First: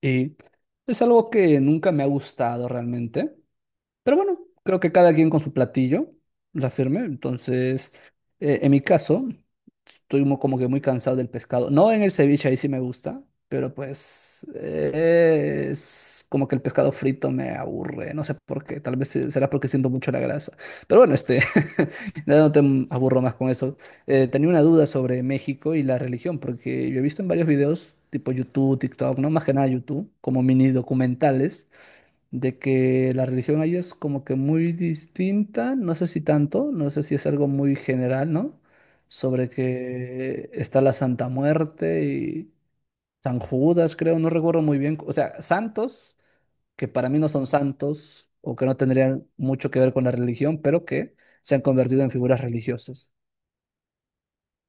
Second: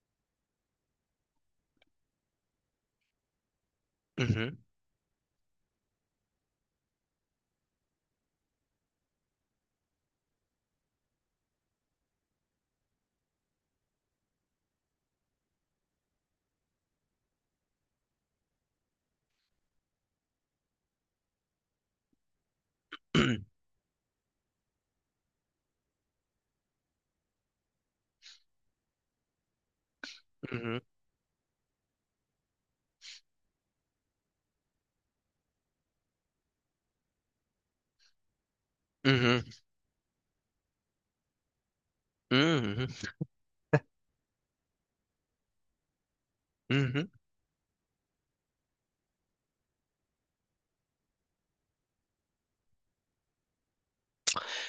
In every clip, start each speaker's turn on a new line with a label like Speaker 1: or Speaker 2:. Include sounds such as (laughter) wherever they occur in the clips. Speaker 1: Y es algo que nunca me ha gustado realmente. Pero bueno,
Speaker 2: Ujú,
Speaker 1: creo que cada quien con su platillo, la firme. Entonces, en mi caso, estoy como que muy cansado del pescado. No en el ceviche, ahí sí me gusta, pero pues es como que el pescado frito me aburre. No sé por qué, tal vez será porque siento mucho la grasa. Pero bueno, (laughs) ya no te aburro más con
Speaker 2: (clears throat)
Speaker 1: eso. Tenía una duda sobre México y la religión, porque yo he visto en varios videos, tipo YouTube, TikTok, no más que nada YouTube, como mini
Speaker 2: ujú,
Speaker 1: documentales de que la religión ahí es como que muy distinta, no sé si tanto, no sé si es algo muy general, ¿no?
Speaker 2: ujú,
Speaker 1: Sobre que está la Santa Muerte y
Speaker 2: ujú,
Speaker 1: San Judas, creo, no recuerdo muy bien, o sea, santos que
Speaker 2: ujú.
Speaker 1: para mí no son santos o que no tendrían mucho que ver con la religión, pero que se han convertido en figuras religiosas.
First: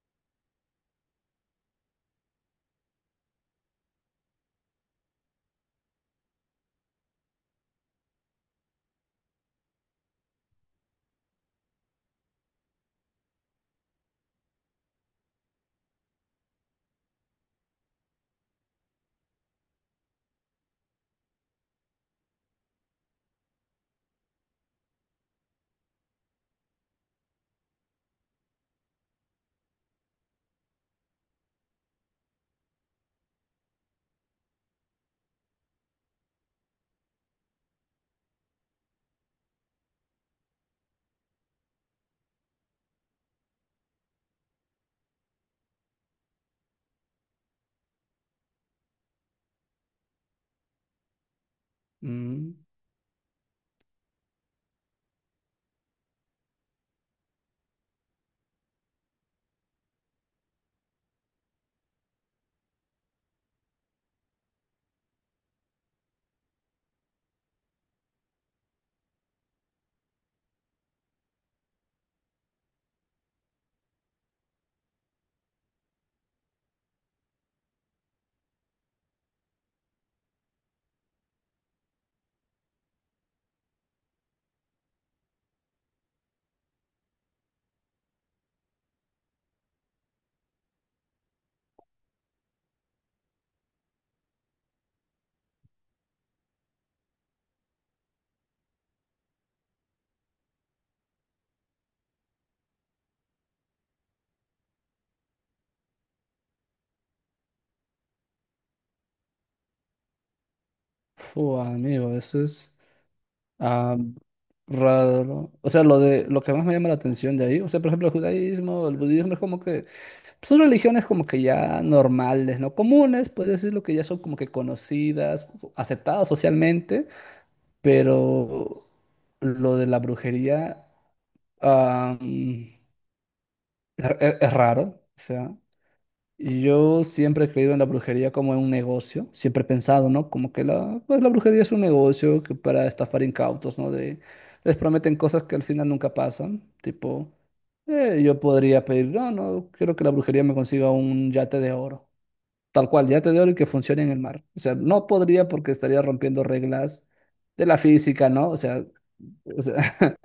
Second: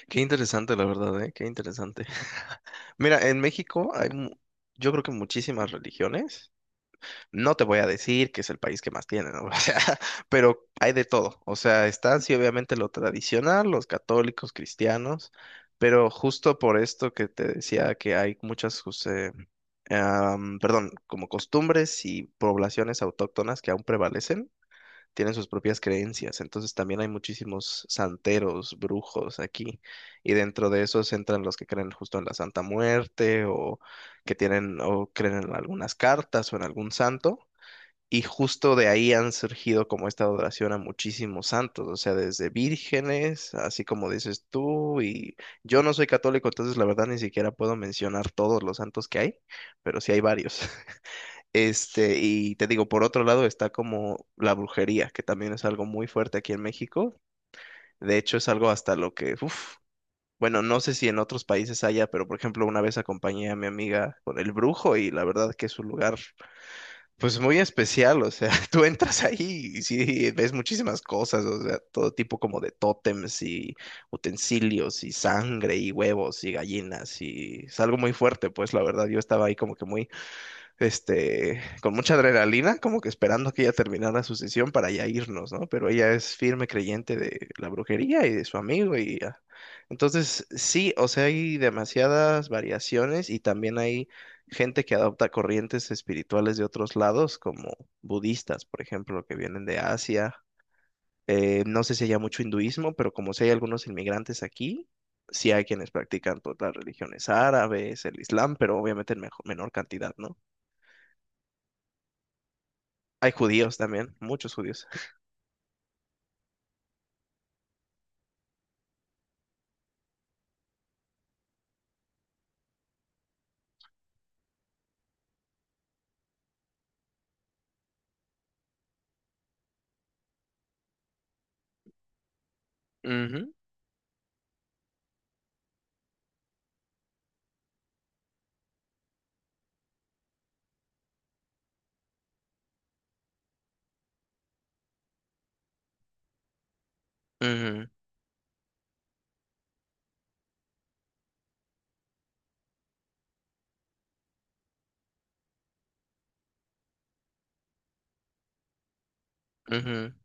Speaker 2: Qué interesante, la verdad, ¿eh? Qué interesante. (laughs) Mira, en México hay, yo creo que muchísimas religiones. No te voy a decir que es el país que más tiene, ¿no? (laughs) O sea, pero hay de todo. O sea, están sí, obviamente lo tradicional, los católicos, cristianos, pero justo por esto que te decía que hay muchas, pues, perdón, como costumbres y poblaciones autóctonas que aún prevalecen tienen sus propias creencias. Entonces también hay muchísimos santeros, brujos aquí. Y dentro de esos entran los que creen justo en la Santa Muerte o que tienen o creen en algunas cartas o en algún santo. Y justo de ahí han surgido como esta adoración a muchísimos santos, o sea, desde vírgenes, así como dices tú, y yo no soy católico, entonces la verdad ni siquiera puedo mencionar todos los santos que hay, pero sí hay varios. Este,
Speaker 1: Mm.
Speaker 2: y te digo, por otro lado está como la brujería, que también es algo muy fuerte aquí en México. De hecho, es algo hasta lo que, uf, bueno, no sé si en otros países haya, pero por ejemplo, una vez acompañé a mi amiga con el brujo y la verdad que es un lugar, pues muy especial, o sea, (laughs) tú entras ahí y sí, ves muchísimas cosas, o sea, todo tipo como de tótems y utensilios y sangre y huevos y gallinas y es algo muy fuerte, pues la verdad yo estaba ahí como que muy este, con mucha adrenalina, como que esperando que ella terminara su sesión para ya irnos, ¿no? Pero ella es firme creyente de la brujería y de su amigo y ya. Entonces, sí, o sea, hay demasiadas variaciones y también hay gente que adopta corrientes espirituales de otros lados, como budistas, por ejemplo, que vienen de Asia. No sé si haya mucho hinduismo, pero como si hay algunos inmigrantes aquí, sí hay quienes practican todas las religiones árabes, el islam, pero obviamente en menor cantidad, ¿no?
Speaker 1: Fu, amigo, eso es
Speaker 2: Hay judíos
Speaker 1: ah,
Speaker 2: también, muchos judíos.
Speaker 1: raro. O sea, lo de lo que más me llama la atención de ahí, o sea, por ejemplo, el judaísmo, el budismo es como que son religiones como que ya normales, no comunes, puedes decirlo que ya son como que conocidas, aceptadas socialmente, pero lo de la brujería ah, mm,
Speaker 2: Ujú,
Speaker 1: es, raro. O sea, yo siempre he creído en la brujería como en un negocio, siempre he pensado, ¿no? Como que la, pues la brujería es un negocio que para estafar incautos, ¿no? De, les prometen cosas que al final nunca pasan, tipo,
Speaker 2: ujú,
Speaker 1: yo podría pedir, no, no, quiero que la brujería me consiga un yate de oro. Tal cual, ya te digo que funcione en el mar. O sea, no podría porque estaría rompiendo reglas de la física, ¿no? O sea,
Speaker 2: ujú,
Speaker 1: (laughs)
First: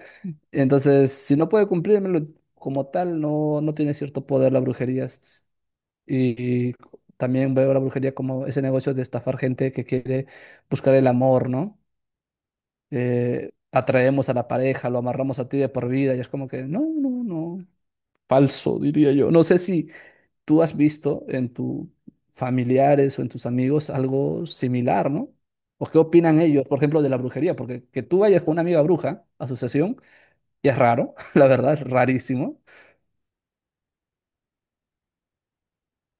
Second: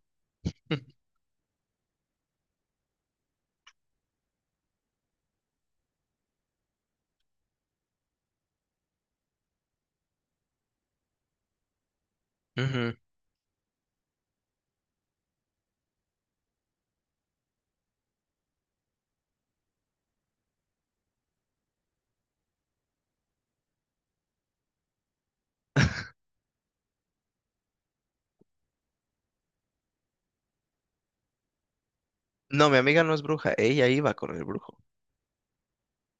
Speaker 2: (laughs)
Speaker 1: entonces, si no puede cumplírmelo como tal, no, no tiene cierto poder la brujería. S- Y también veo la brujería como ese negocio de estafar gente que quiere buscar el amor, ¿no?
Speaker 2: ujú.
Speaker 1: Atraemos a la pareja, lo amarramos a ti de por vida y es como que, no, no, no, falso, diría yo. No sé si tú has visto en tus familiares o en tus amigos algo similar, ¿no? ¿O qué opinan ellos, por ejemplo, de la brujería? Porque que tú vayas con una amiga bruja a su sesión y es raro, (laughs) la verdad, es rarísimo,
Speaker 2: No, mi amiga no es bruja, ella iba con el brujo.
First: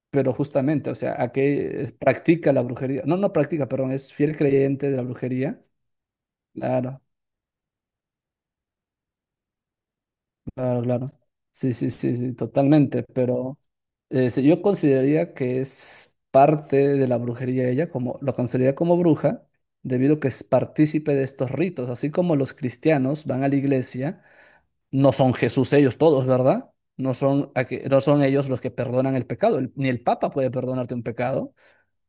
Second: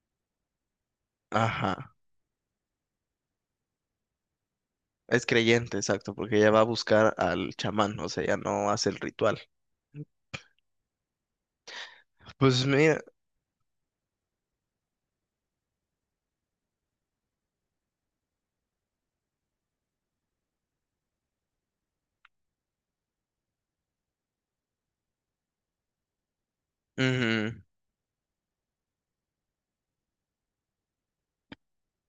Speaker 1: pero justamente, o sea, a
Speaker 2: Ajá,
Speaker 1: qué practica la brujería, no, no practica, perdón, es fiel creyente de la
Speaker 2: es
Speaker 1: brujería,
Speaker 2: creyente, exacto, porque ella va a
Speaker 1: claro.
Speaker 2: buscar al chamán, o sea, ella no hace el ritual.
Speaker 1: Claro, claro. Sí, sí, sí, sí,
Speaker 2: Pues mira,
Speaker 1: totalmente. Pero sí, yo consideraría que es parte de la brujería ella, como lo consideraría como bruja, debido a que es partícipe de estos ritos. Así como los cristianos van a la iglesia, no son Jesús ellos todos, ¿verdad? No son,
Speaker 2: ujú,
Speaker 1: no son ellos los que perdonan el pecado. Ni el Papa puede perdonarte un pecado.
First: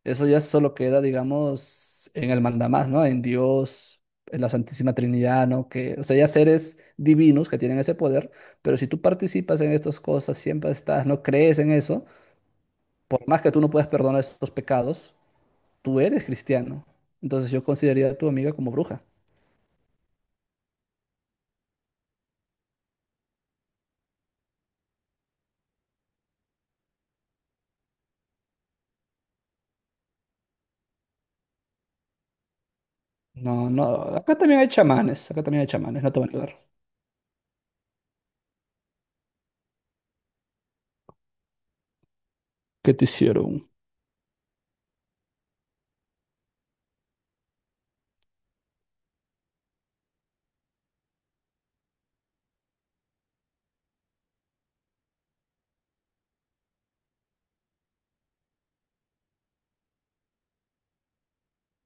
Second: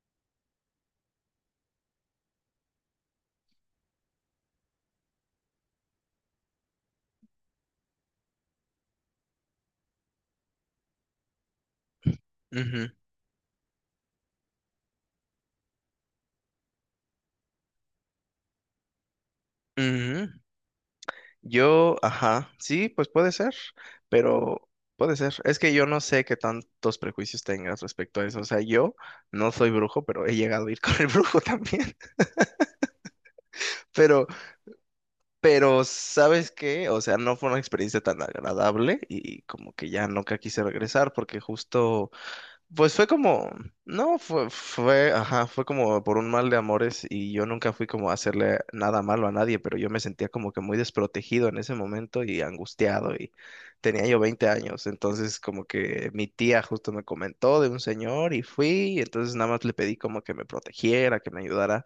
Speaker 1: Eso ya solo queda, digamos, en el mandamás, ¿no? En Dios, en la Santísima Trinidad, ¿no? Que, o sea, ya seres divinos que tienen ese poder, pero si tú participas en estas cosas, siempre estás, no crees en eso,
Speaker 2: ujú,
Speaker 1: por más que tú no puedas perdonar estos pecados, tú eres cristiano. Entonces yo consideraría a tu amiga como bruja.
Speaker 2: ujú. Yo, ajá, sí, pues puede ser, pero puede ser. Es que yo no sé qué tantos prejuicios tengas respecto a eso. O sea, yo no soy brujo, pero he llegado a ir con el brujo también. (laughs)
Speaker 1: No, no,
Speaker 2: Pero
Speaker 1: acá también hay chamanes,
Speaker 2: Pero,
Speaker 1: no te van a
Speaker 2: ¿sabes
Speaker 1: ayudar.
Speaker 2: qué? O sea, no fue una experiencia tan agradable y como que ya nunca quise regresar porque justo
Speaker 1: ¿Qué
Speaker 2: pues
Speaker 1: te
Speaker 2: fue como,
Speaker 1: hicieron?
Speaker 2: no, ajá, fue como por un mal de amores y yo nunca fui como a hacerle nada malo a nadie, pero yo me sentía como que muy desprotegido en ese momento y angustiado y tenía yo 20 años, entonces como que mi tía justo me comentó de un señor y fui, y entonces nada más le pedí como que me protegiera, que me ayudara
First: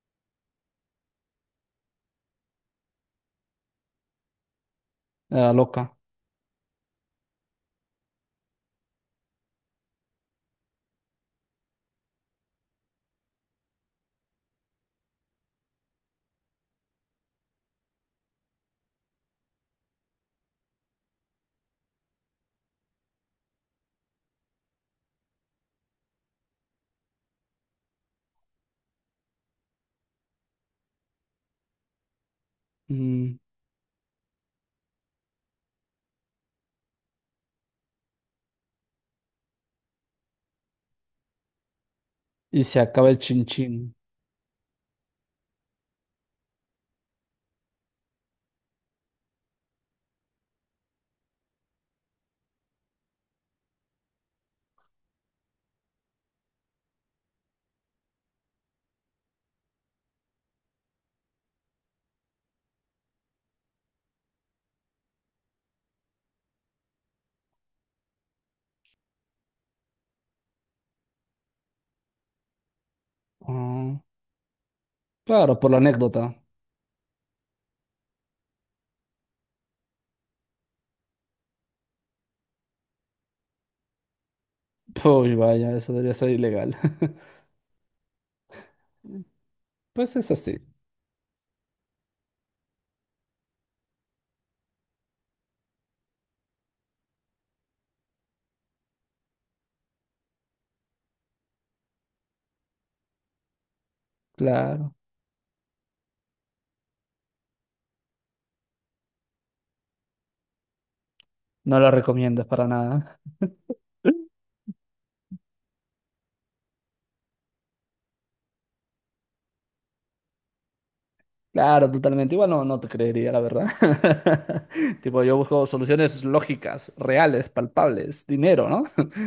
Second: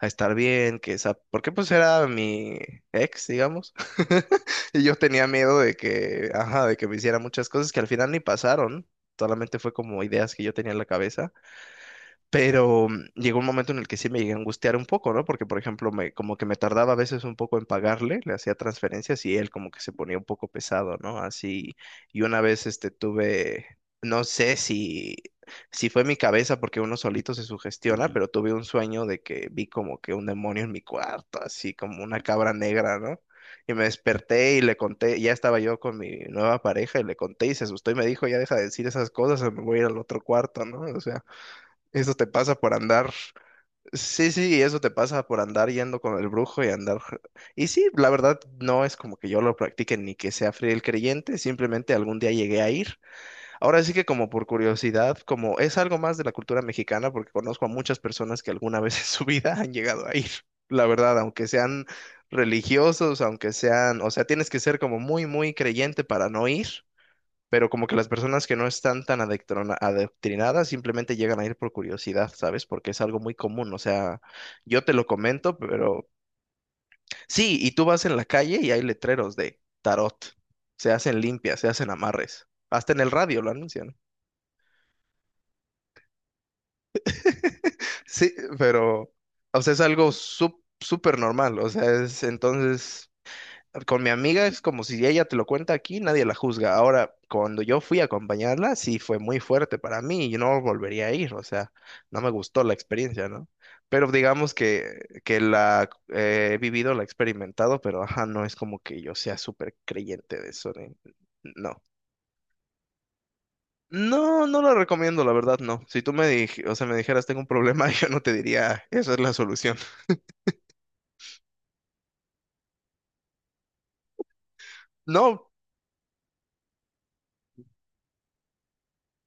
Speaker 2: a estar bien, que esa, porque pues era mi ex, digamos, (laughs) y yo tenía
Speaker 1: Era
Speaker 2: miedo de
Speaker 1: loca.
Speaker 2: que, ajá, de que me hiciera muchas cosas que al final ni pasaron. Solamente fue como ideas que yo tenía en la cabeza. Pero llegó un momento en el que sí me llegué a angustiar un poco, ¿no? Porque, por ejemplo, como que me tardaba a veces un poco en pagarle, le hacía transferencias y él como que se ponía un poco pesado, ¿no? Así, y una vez este tuve, no sé si, si fue mi cabeza porque uno solito se sugestiona, pero tuve un sueño de que vi como que un demonio en mi cuarto, así como una cabra negra, ¿no?
Speaker 1: Mm,
Speaker 2: Y me desperté y le conté, ya estaba yo con mi nueva pareja y le conté y se asustó y me dijo, ya deja de decir esas cosas o me voy a ir al otro cuarto, ¿no? O sea. Eso te pasa
Speaker 1: y
Speaker 2: por
Speaker 1: se acaba
Speaker 2: andar.
Speaker 1: el chinchín.
Speaker 2: Sí, sí, eso te pasa por andar yendo con el brujo y andar. Y sí, la verdad no es como que yo lo practique ni que sea fiel creyente, simplemente algún día llegué a ir. Ahora sí que como por curiosidad, como es algo más de la cultura mexicana, porque conozco a muchas personas que alguna vez (laughs) en su vida han llegado a ir. La verdad, aunque sean religiosos, aunque sean, o sea, tienes que ser como muy, muy creyente para no ir pero como que las personas que no están tan adoctrinadas simplemente llegan a ir por curiosidad, ¿sabes? Porque es algo muy común, o
Speaker 1: Ah,
Speaker 2: sea, yo te lo comento,
Speaker 1: claro, por la
Speaker 2: pero
Speaker 1: anécdota.
Speaker 2: sí, y tú vas en la calle y hay letreros de tarot, se hacen limpias, se hacen amarres, hasta en el radio lo anuncian.
Speaker 1: (laughs) Uy, vaya, eso debería ser ilegal. (laughs)
Speaker 2: (laughs) Sí, pero, o sea, es algo
Speaker 1: Pues es así,
Speaker 2: súper normal, o sea, es entonces... con mi amiga es como si ella te lo cuenta aquí, nadie la juzga. Ahora, cuando yo fui a acompañarla, sí fue muy fuerte para mí y no volvería a ir, o sea, no me gustó la experiencia, ¿no? Pero digamos
Speaker 1: claro.
Speaker 2: que la he vivido, la he experimentado, pero ajá, no es como que yo sea súper creyente de eso,
Speaker 1: No
Speaker 2: no.
Speaker 1: lo recomiendas para nada.
Speaker 2: No, no lo recomiendo, la verdad, no. Si tú o sea, me dijeras tengo un problema, (laughs) yo no te diría, esa es la solución.
Speaker 1: Claro, totalmente. Igual no, no te creería, la verdad. (laughs) Tipo, yo
Speaker 2: No,
Speaker 1: busco soluciones lógicas, reales, palpables, dinero, ¿no? (laughs)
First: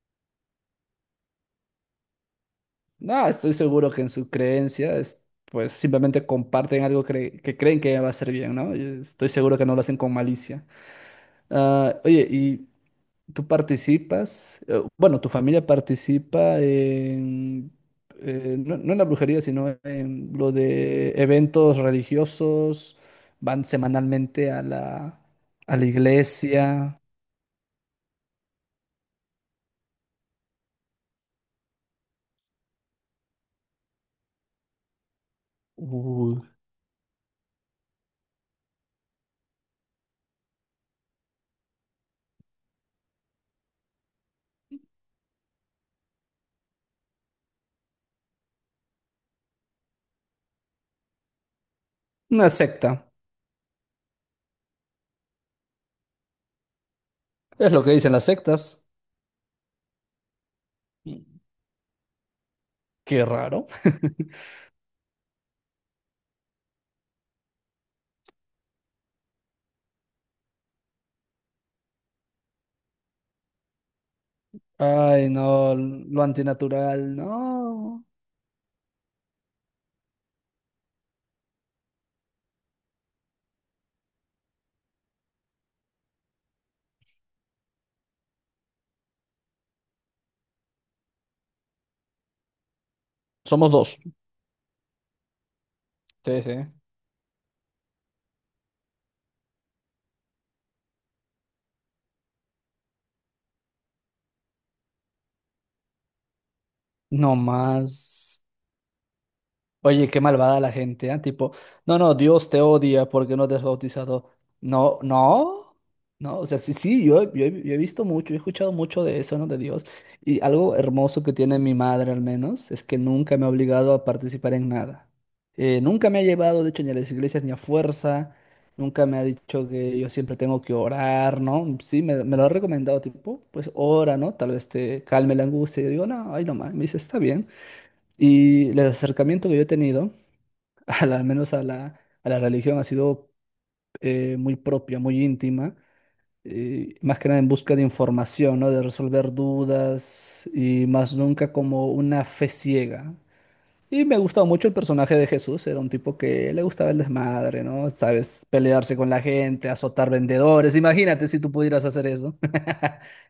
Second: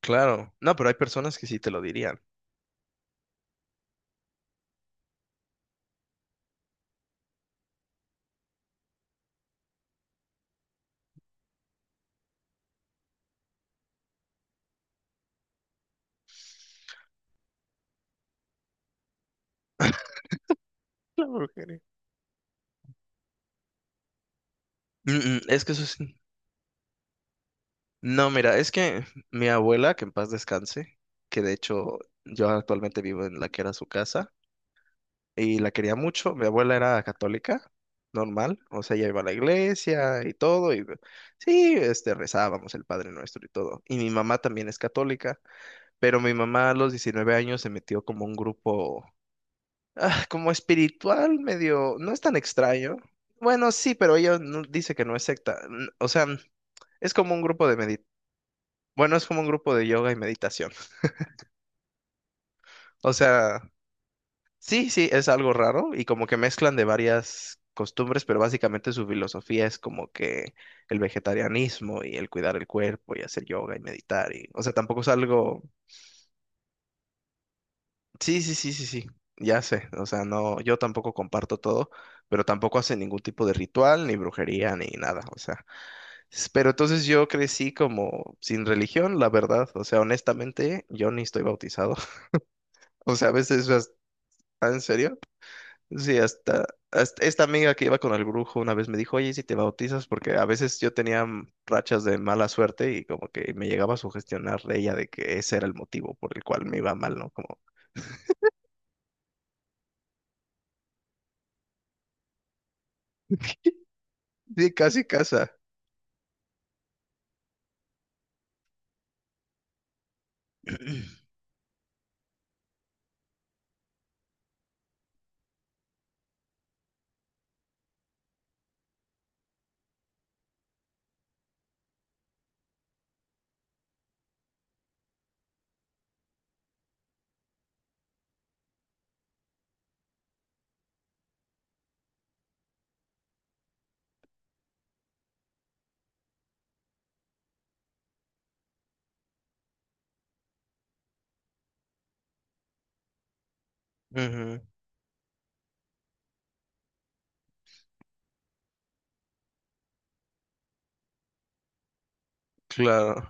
Speaker 2: claro. No, pero hay personas que sí te lo dirían.
Speaker 1: No, estoy seguro que en su creencia, pues simplemente comparten algo que creen que va a ser bien, ¿no? Y estoy seguro que no lo hacen con malicia. Ah, oye, ¿tú participas? Bueno, ¿tu familia participa en, no, no en la brujería, sino en lo de
Speaker 2: Claro,
Speaker 1: eventos
Speaker 2: Eugenio.
Speaker 1: religiosos? ¿Van semanalmente
Speaker 2: Mm, mm, es que
Speaker 1: a
Speaker 2: eso
Speaker 1: la
Speaker 2: es
Speaker 1: iglesia?
Speaker 2: No, mira, es que mi abuela, que en paz descanse, que de hecho yo actualmente vivo en la que era su casa y la quería
Speaker 1: Uy,
Speaker 2: mucho. Mi abuela era católica, normal, o sea, ella iba a la iglesia y todo, y sí, este, rezábamos el Padre Nuestro y todo. Y mi mamá también es católica, pero mi mamá a los 19 años se metió como un grupo, ah, como espiritual, medio, no es tan
Speaker 1: una
Speaker 2: extraño.
Speaker 1: secta.
Speaker 2: Bueno, sí, pero ella dice que no es secta, o sea, es como un grupo
Speaker 1: Es
Speaker 2: de
Speaker 1: lo que dicen las sectas.
Speaker 2: bueno, es como un grupo de yoga y meditación. (laughs)
Speaker 1: Mm,
Speaker 2: O
Speaker 1: qué
Speaker 2: sea,
Speaker 1: raro. (laughs)
Speaker 2: sí, sí, es algo raro y como que mezclan de varias costumbres, pero básicamente su filosofía es como que el vegetarianismo y el cuidar el cuerpo y hacer yoga y meditar y, o sea, tampoco es
Speaker 1: Ay,
Speaker 2: algo...
Speaker 1: no, lo antinatural, no.
Speaker 2: Sí, sí, sí, sí, sí, ya sé. O sea, no, yo tampoco comparto todo, pero tampoco hace ningún tipo de ritual, ni brujería, ni nada. O sea, pero entonces yo crecí como sin religión, la verdad. O sea, honestamente, yo ni estoy bautizado. (laughs) O sea, a veces
Speaker 1: Somos dos.
Speaker 2: ah, ¿en serio? Sí,
Speaker 1: Sí, sí.
Speaker 2: hasta, hasta esta amiga que iba con el brujo una vez me dijo, oye, ¿y si te bautizas? Porque a veces yo tenía rachas de mala suerte y como que me llegaba a sugestionar ella de que ese era el motivo por el cual me iba mal, ¿no?
Speaker 1: No
Speaker 2: Como,
Speaker 1: más. Oye, qué malvada la gente, ¿ah? Tipo, no, no, Dios te odia porque no te has bautizado.
Speaker 2: sí,
Speaker 1: No,
Speaker 2: casi casa.
Speaker 1: no, no, o sea, sí, sí, yo he visto mucho, he escuchado mucho de eso, ¿no? De Dios. Y algo hermoso que tiene mi madre, al menos, es que nunca me ha obligado a participar en nada. Nunca me ha llevado, de hecho, ni a las iglesias ni a fuerza. Nunca me ha dicho que yo siempre tengo que orar, ¿no? Sí, me lo ha recomendado, tipo, pues ora, ¿no? Tal vez te calme la angustia. Yo digo, no, ay, no más. Me dice, está bien. Y el acercamiento que yo he tenido (laughs) al menos a a la religión, ha sido muy propia, muy íntima, más que nada en busca de información, ¿no? De resolver dudas y más nunca como una fe ciega. Y me gustaba
Speaker 2: Ujú,
Speaker 1: mucho el personaje de Jesús, era un tipo que le gustaba el desmadre, ¿no? Sabes, pelearse con la gente, azotar vendedores, imagínate si tú pudieras hacer eso. (laughs)
Speaker 2: claro.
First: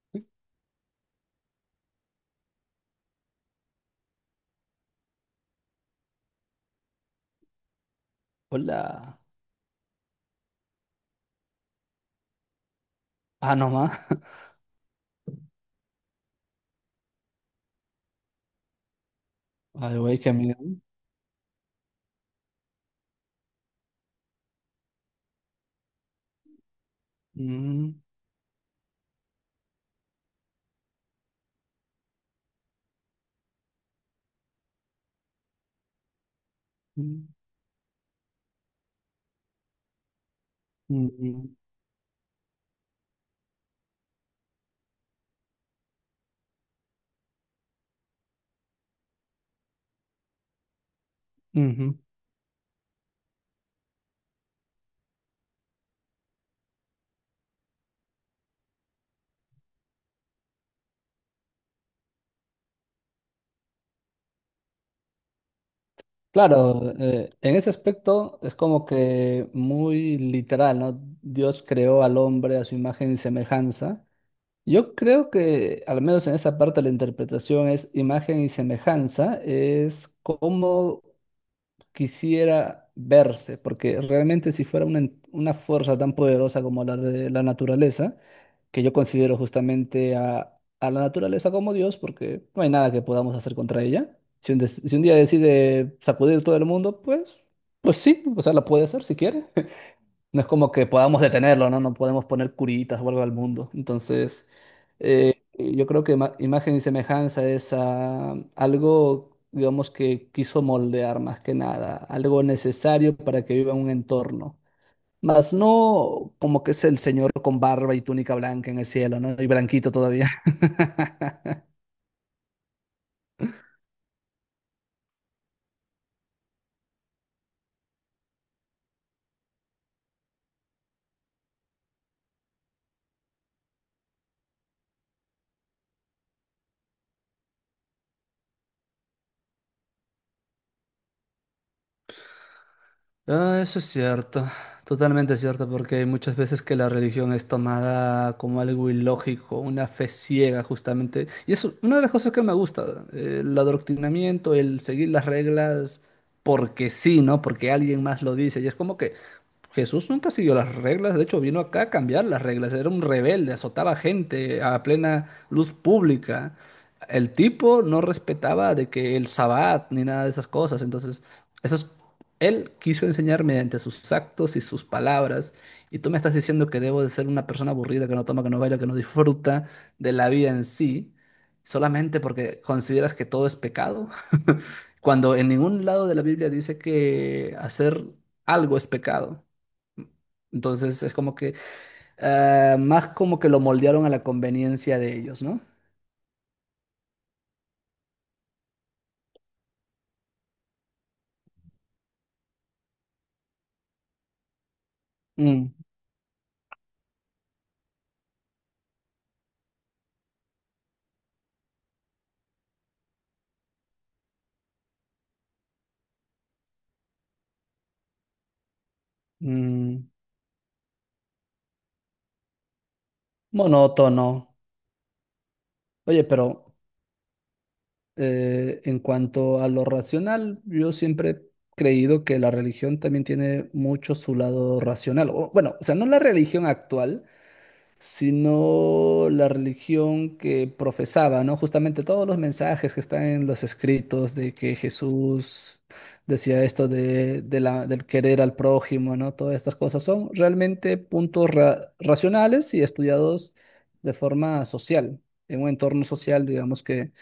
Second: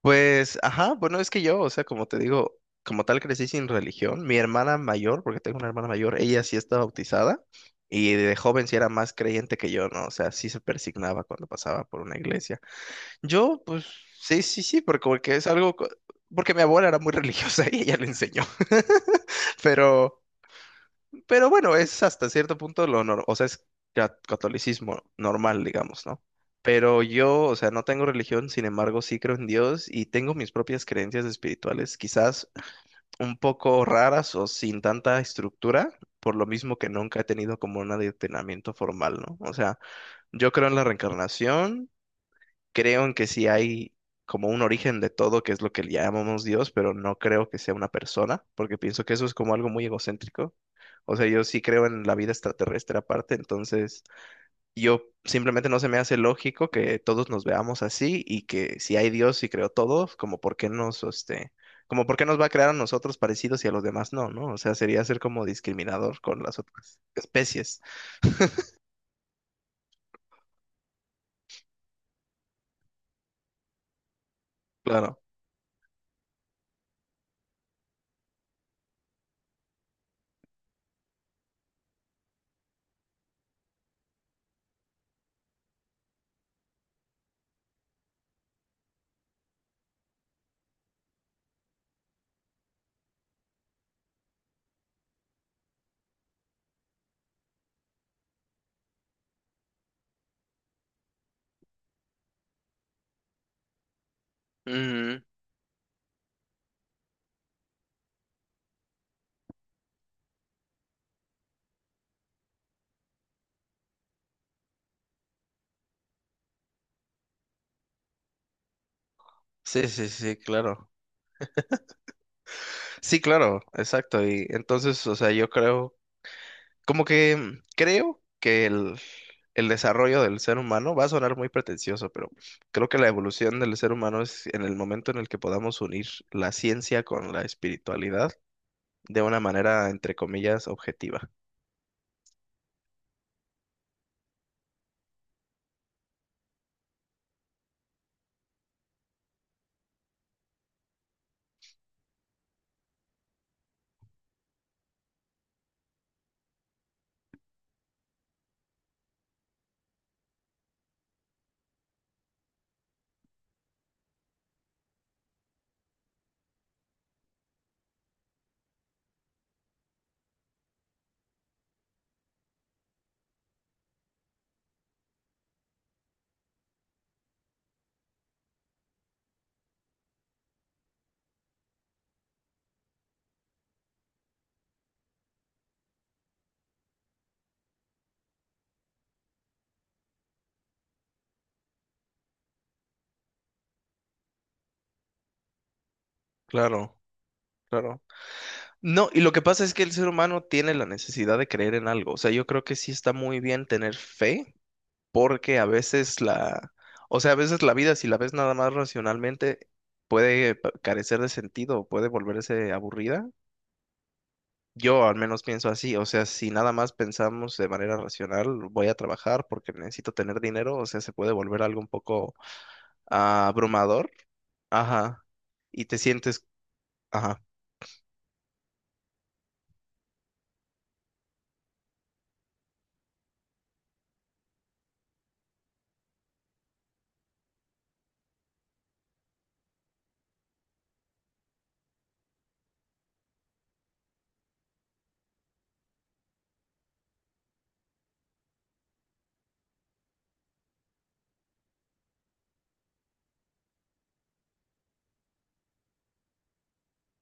Speaker 2: Pues, ajá, bueno, es que yo, o sea, como te digo, como tal crecí sin religión. Mi hermana mayor, porque tengo una hermana mayor, ella sí está bautizada y de joven sí era más
Speaker 1: Hola.
Speaker 2: creyente que yo, ¿no? O sea, sí se persignaba cuando pasaba por una iglesia.
Speaker 1: Ah,
Speaker 2: Yo,
Speaker 1: no
Speaker 2: pues,
Speaker 1: más.
Speaker 2: sí, sí, sí, porque, porque es algo, porque mi abuela era muy (laughs) religiosa y ella le enseñó. (laughs)
Speaker 1: Ay, güey,
Speaker 2: Pero,
Speaker 1: qué miedo.
Speaker 2: pero bueno, es hasta cierto punto lo normal, o sea, es catolicismo normal, digamos, ¿no? Pero yo, o sea, no
Speaker 1: Mm,
Speaker 2: tengo religión, sin embargo, sí creo en Dios y tengo mis propias creencias espirituales, quizás un poco raras o sin tanta estructura, por lo mismo que nunca he
Speaker 1: mm,
Speaker 2: tenido como un adoctrinamiento formal, ¿no? O sea, yo creo en la
Speaker 1: mm,
Speaker 2: reencarnación, creo en que sí hay como un origen de todo, que es lo que le llamamos Dios, pero no creo que sea una persona, porque pienso que eso es como algo muy egocéntrico. O sea, yo sí
Speaker 1: mm,
Speaker 2: creo
Speaker 1: ujú.
Speaker 2: en la vida extraterrestre aparte, entonces yo simplemente no se me hace lógico que todos nos veamos así y que si hay Dios y creó todos como por qué nos, este, como por qué nos va a crear a nosotros parecidos y a los demás no, ¿no? O sea, sería ser como discriminador con las
Speaker 1: Claro,
Speaker 2: otras
Speaker 1: en ese
Speaker 2: especies.
Speaker 1: aspecto es como que muy literal, ¿no? Dios creó al hombre a su imagen y semejanza. Yo
Speaker 2: Claro.
Speaker 1: creo que, al menos en esa parte, la interpretación es imagen y semejanza, es como quisiera verse, porque realmente si fuera una fuerza tan poderosa como la de la naturaleza, que yo considero justamente a la naturaleza como Dios, porque no hay nada que podamos hacer contra ella. Si si un día decide sacudir todo el mundo, pues, pues sí, o sea, la puede hacer si quiere. (laughs) No es como que podamos detenerlo, ¿no? No podemos poner curitas o algo al mundo. Entonces,
Speaker 2: Ujú.
Speaker 1: yo creo que imagen y semejanza es algo, digamos, que quiso moldear más que nada, algo necesario para que viva en un entorno. Mas no como que es el Señor con barba y túnica blanca en el cielo, ¿no? Y
Speaker 2: Sí,
Speaker 1: blanquito
Speaker 2: sí,
Speaker 1: todavía.
Speaker 2: sí, claro. Sí, claro, exacto. Y entonces, o sea, yo creo, como que creo que el desarrollo del ser humano va a sonar muy pretencioso, pero creo que la evolución del ser humano es en el momento en el que podamos unir la ciencia con la espiritualidad de una manera, entre comillas, objetiva.
Speaker 1: Ah, eso es cierto, totalmente cierto, porque hay muchas veces que la religión es tomada como algo ilógico, una fe ciega justamente. Y es una de las cosas que me gusta, el adoctrinamiento, el seguir las reglas porque sí, ¿no? Porque alguien más lo dice. Y es como que Jesús nunca siguió las reglas, de hecho vino acá a cambiar las reglas, era un rebelde, azotaba gente a plena luz pública. El tipo no respetaba de que el sabbat ni nada de esas cosas, entonces... Eso es él quiso enseñar mediante sus actos y sus palabras, y tú me estás diciendo que debo de ser una persona aburrida, que no toma, que no baila, que no disfruta de la vida en sí, solamente porque consideras que todo es pecado, (laughs) cuando en ningún lado de la Biblia dice que hacer algo es pecado. Entonces es como que más como que lo moldearon a la conveniencia de ellos, ¿no?
Speaker 2: Claro, claro. No, y lo que pasa es que el ser humano tiene la necesidad de creer en algo. O sea, yo creo que sí está muy bien tener fe porque
Speaker 1: Mm,
Speaker 2: o sea, a veces la vida, si la ves nada más racionalmente, puede carecer de sentido, puede volverse aburrida. Yo al menos pienso así, o sea, si nada más pensamos de manera racional, voy a trabajar porque
Speaker 1: mm,
Speaker 2: necesito tener dinero, o sea, se puede volver algo un poco abrumador,
Speaker 1: monótono.
Speaker 2: ajá, y te
Speaker 1: Oye,
Speaker 2: sientes,
Speaker 1: pero
Speaker 2: ajá,
Speaker 1: En cuanto a lo racional, yo siempre he creído que la religión también tiene mucho su lado racional. O, bueno, o sea, no la religión actual, sino la religión que profesaba, ¿no? Justamente todos los mensajes que están en los escritos de que Jesús decía esto de del querer al prójimo, ¿no? Todas estas cosas son realmente puntos racionales y estudiados de forma social, en un entorno social, digamos que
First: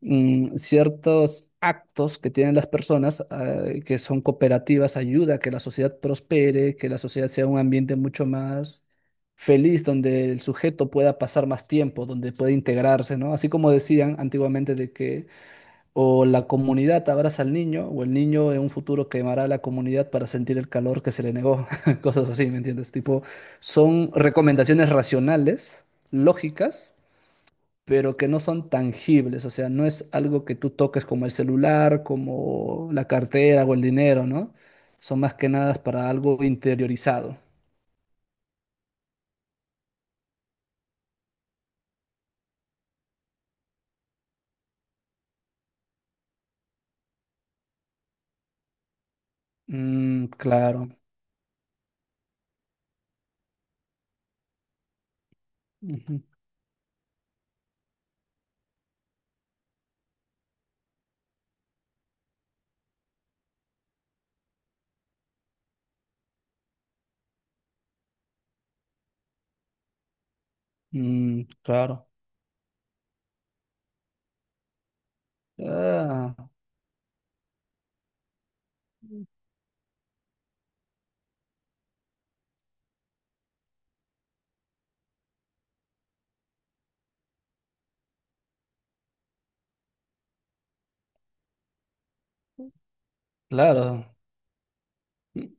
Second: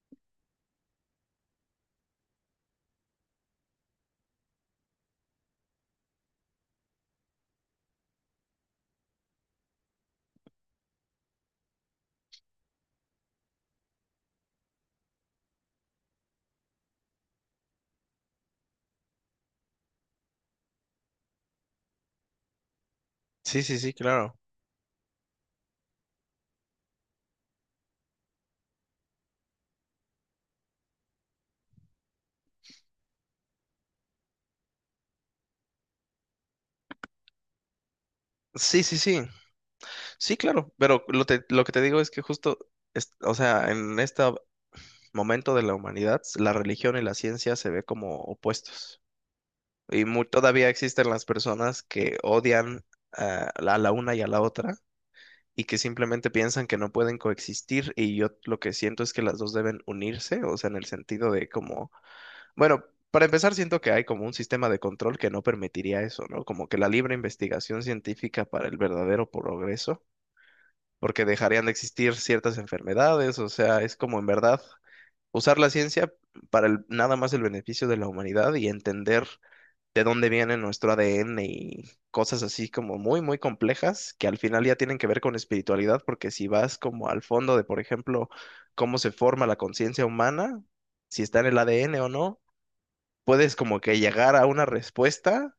Speaker 1: mm, ciertos actos que tienen las personas, que son cooperativas, ayuda a que la sociedad prospere, que la sociedad sea un ambiente mucho más feliz, donde el sujeto pueda pasar más tiempo, donde pueda integrarse, ¿no? Así como decían antiguamente de que o la comunidad abraza al niño, o el niño en un futuro quemará a la comunidad para sentir el calor que se le negó, (laughs) cosas así, ¿me entiendes? Tipo,
Speaker 2: sí, sí, sí,
Speaker 1: son
Speaker 2: claro.
Speaker 1: recomendaciones racionales, lógicas pero que no son tangibles, o sea, no es algo que tú toques como el celular, como la cartera o el dinero, ¿no? Son más que nada para algo interiorizado.
Speaker 2: Sí, sí, sí, sí, claro, pero lo que te digo es que justo, o sea, en esta momento de la humanidad, la religión y la ciencia se ve como opuestos. Y
Speaker 1: Mm,
Speaker 2: todavía
Speaker 1: claro.
Speaker 2: existen las personas que odian a la una y a la otra y que
Speaker 1: Ujú.
Speaker 2: simplemente piensan que no pueden coexistir. Y yo lo que siento es que las dos deben unirse, o sea, en el sentido de como, bueno, para empezar, siento que hay como un sistema de control que no permitiría eso, ¿no? Como que la libre investigación científica para el verdadero progreso, porque
Speaker 1: Mm,
Speaker 2: dejarían de
Speaker 1: claro.
Speaker 2: existir ciertas enfermedades, o sea, es como en verdad usar la ciencia
Speaker 1: Ah,
Speaker 2: para nada más el beneficio de la humanidad y entender de dónde viene nuestro ADN y cosas así como muy, muy complejas que al final ya tienen que ver con espiritualidad, porque si vas como al fondo de, por ejemplo, cómo se forma la conciencia humana, si está en el ADN o no, puedes como que
Speaker 1: claro.
Speaker 2: llegar a una respuesta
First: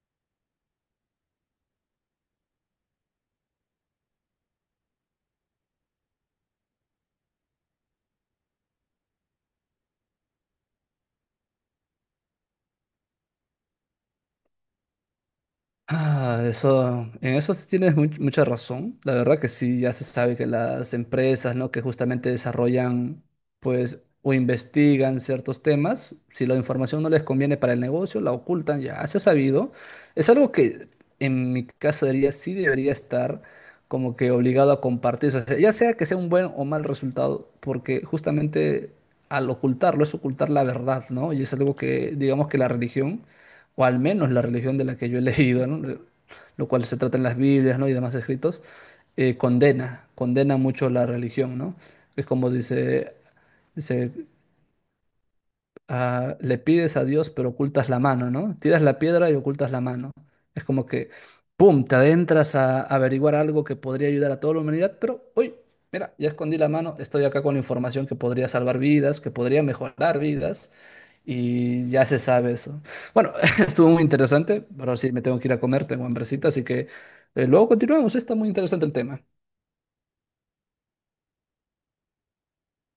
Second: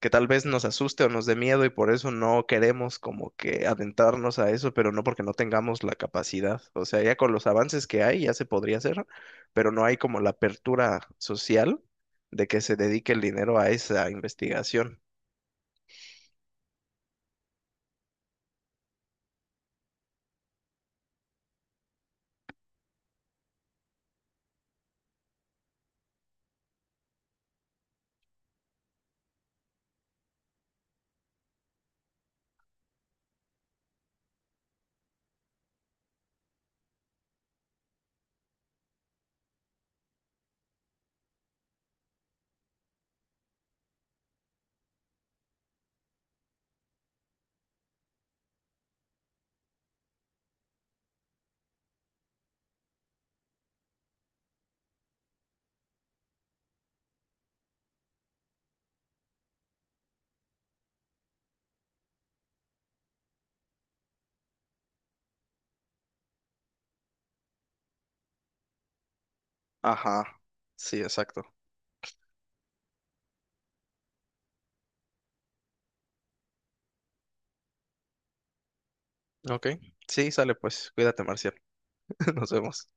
Speaker 2: que tal vez nos asuste o nos dé miedo y por eso no queremos como que adentrarnos a eso, pero no porque no tengamos la capacidad. O sea, ya con los avances que hay ya se podría hacer, pero no hay como la apertura social de que se dedique el dinero a esa investigación.
Speaker 1: Ah, eso, en eso sí tienes mucha razón. La verdad que sí, ya se sabe que las empresas, ¿no? Que justamente desarrollan, pues, o investigan ciertos temas, si la información no les conviene para el negocio, la ocultan, ya se ha sabido. Es algo que en mi caso diría, sí debería estar como que obligado a compartir, o sea, ya sea que sea un buen o mal resultado, porque justamente al ocultarlo es ocultar la verdad, ¿no? Y es algo que, digamos que la religión o al menos la religión de la que yo he (laughs) leído, ¿no? Lo cual se trata en las Biblias, ¿no? Y demás escritos, condena mucho la religión, ¿no? Es como dice, le pides a Dios pero ocultas la mano, ¿no? Tiras la piedra y ocultas la mano. Es como que, ¡pum!, te adentras a averiguar algo que podría ayudar a toda la humanidad, pero, uy, mira, ya escondí la mano, estoy acá con información que podría salvar vidas, que podría mejorar
Speaker 2: Ajá,
Speaker 1: vidas
Speaker 2: sí, exacto.
Speaker 1: y ya se sabe eso. Bueno, (laughs) estuvo muy interesante, pero sí me tengo que ir a comer, tengo hambrecita, así que luego continuamos, está muy interesante el tema.
Speaker 2: Ok, sí, sale pues, cuídate, Marcial, (laughs) nos vemos.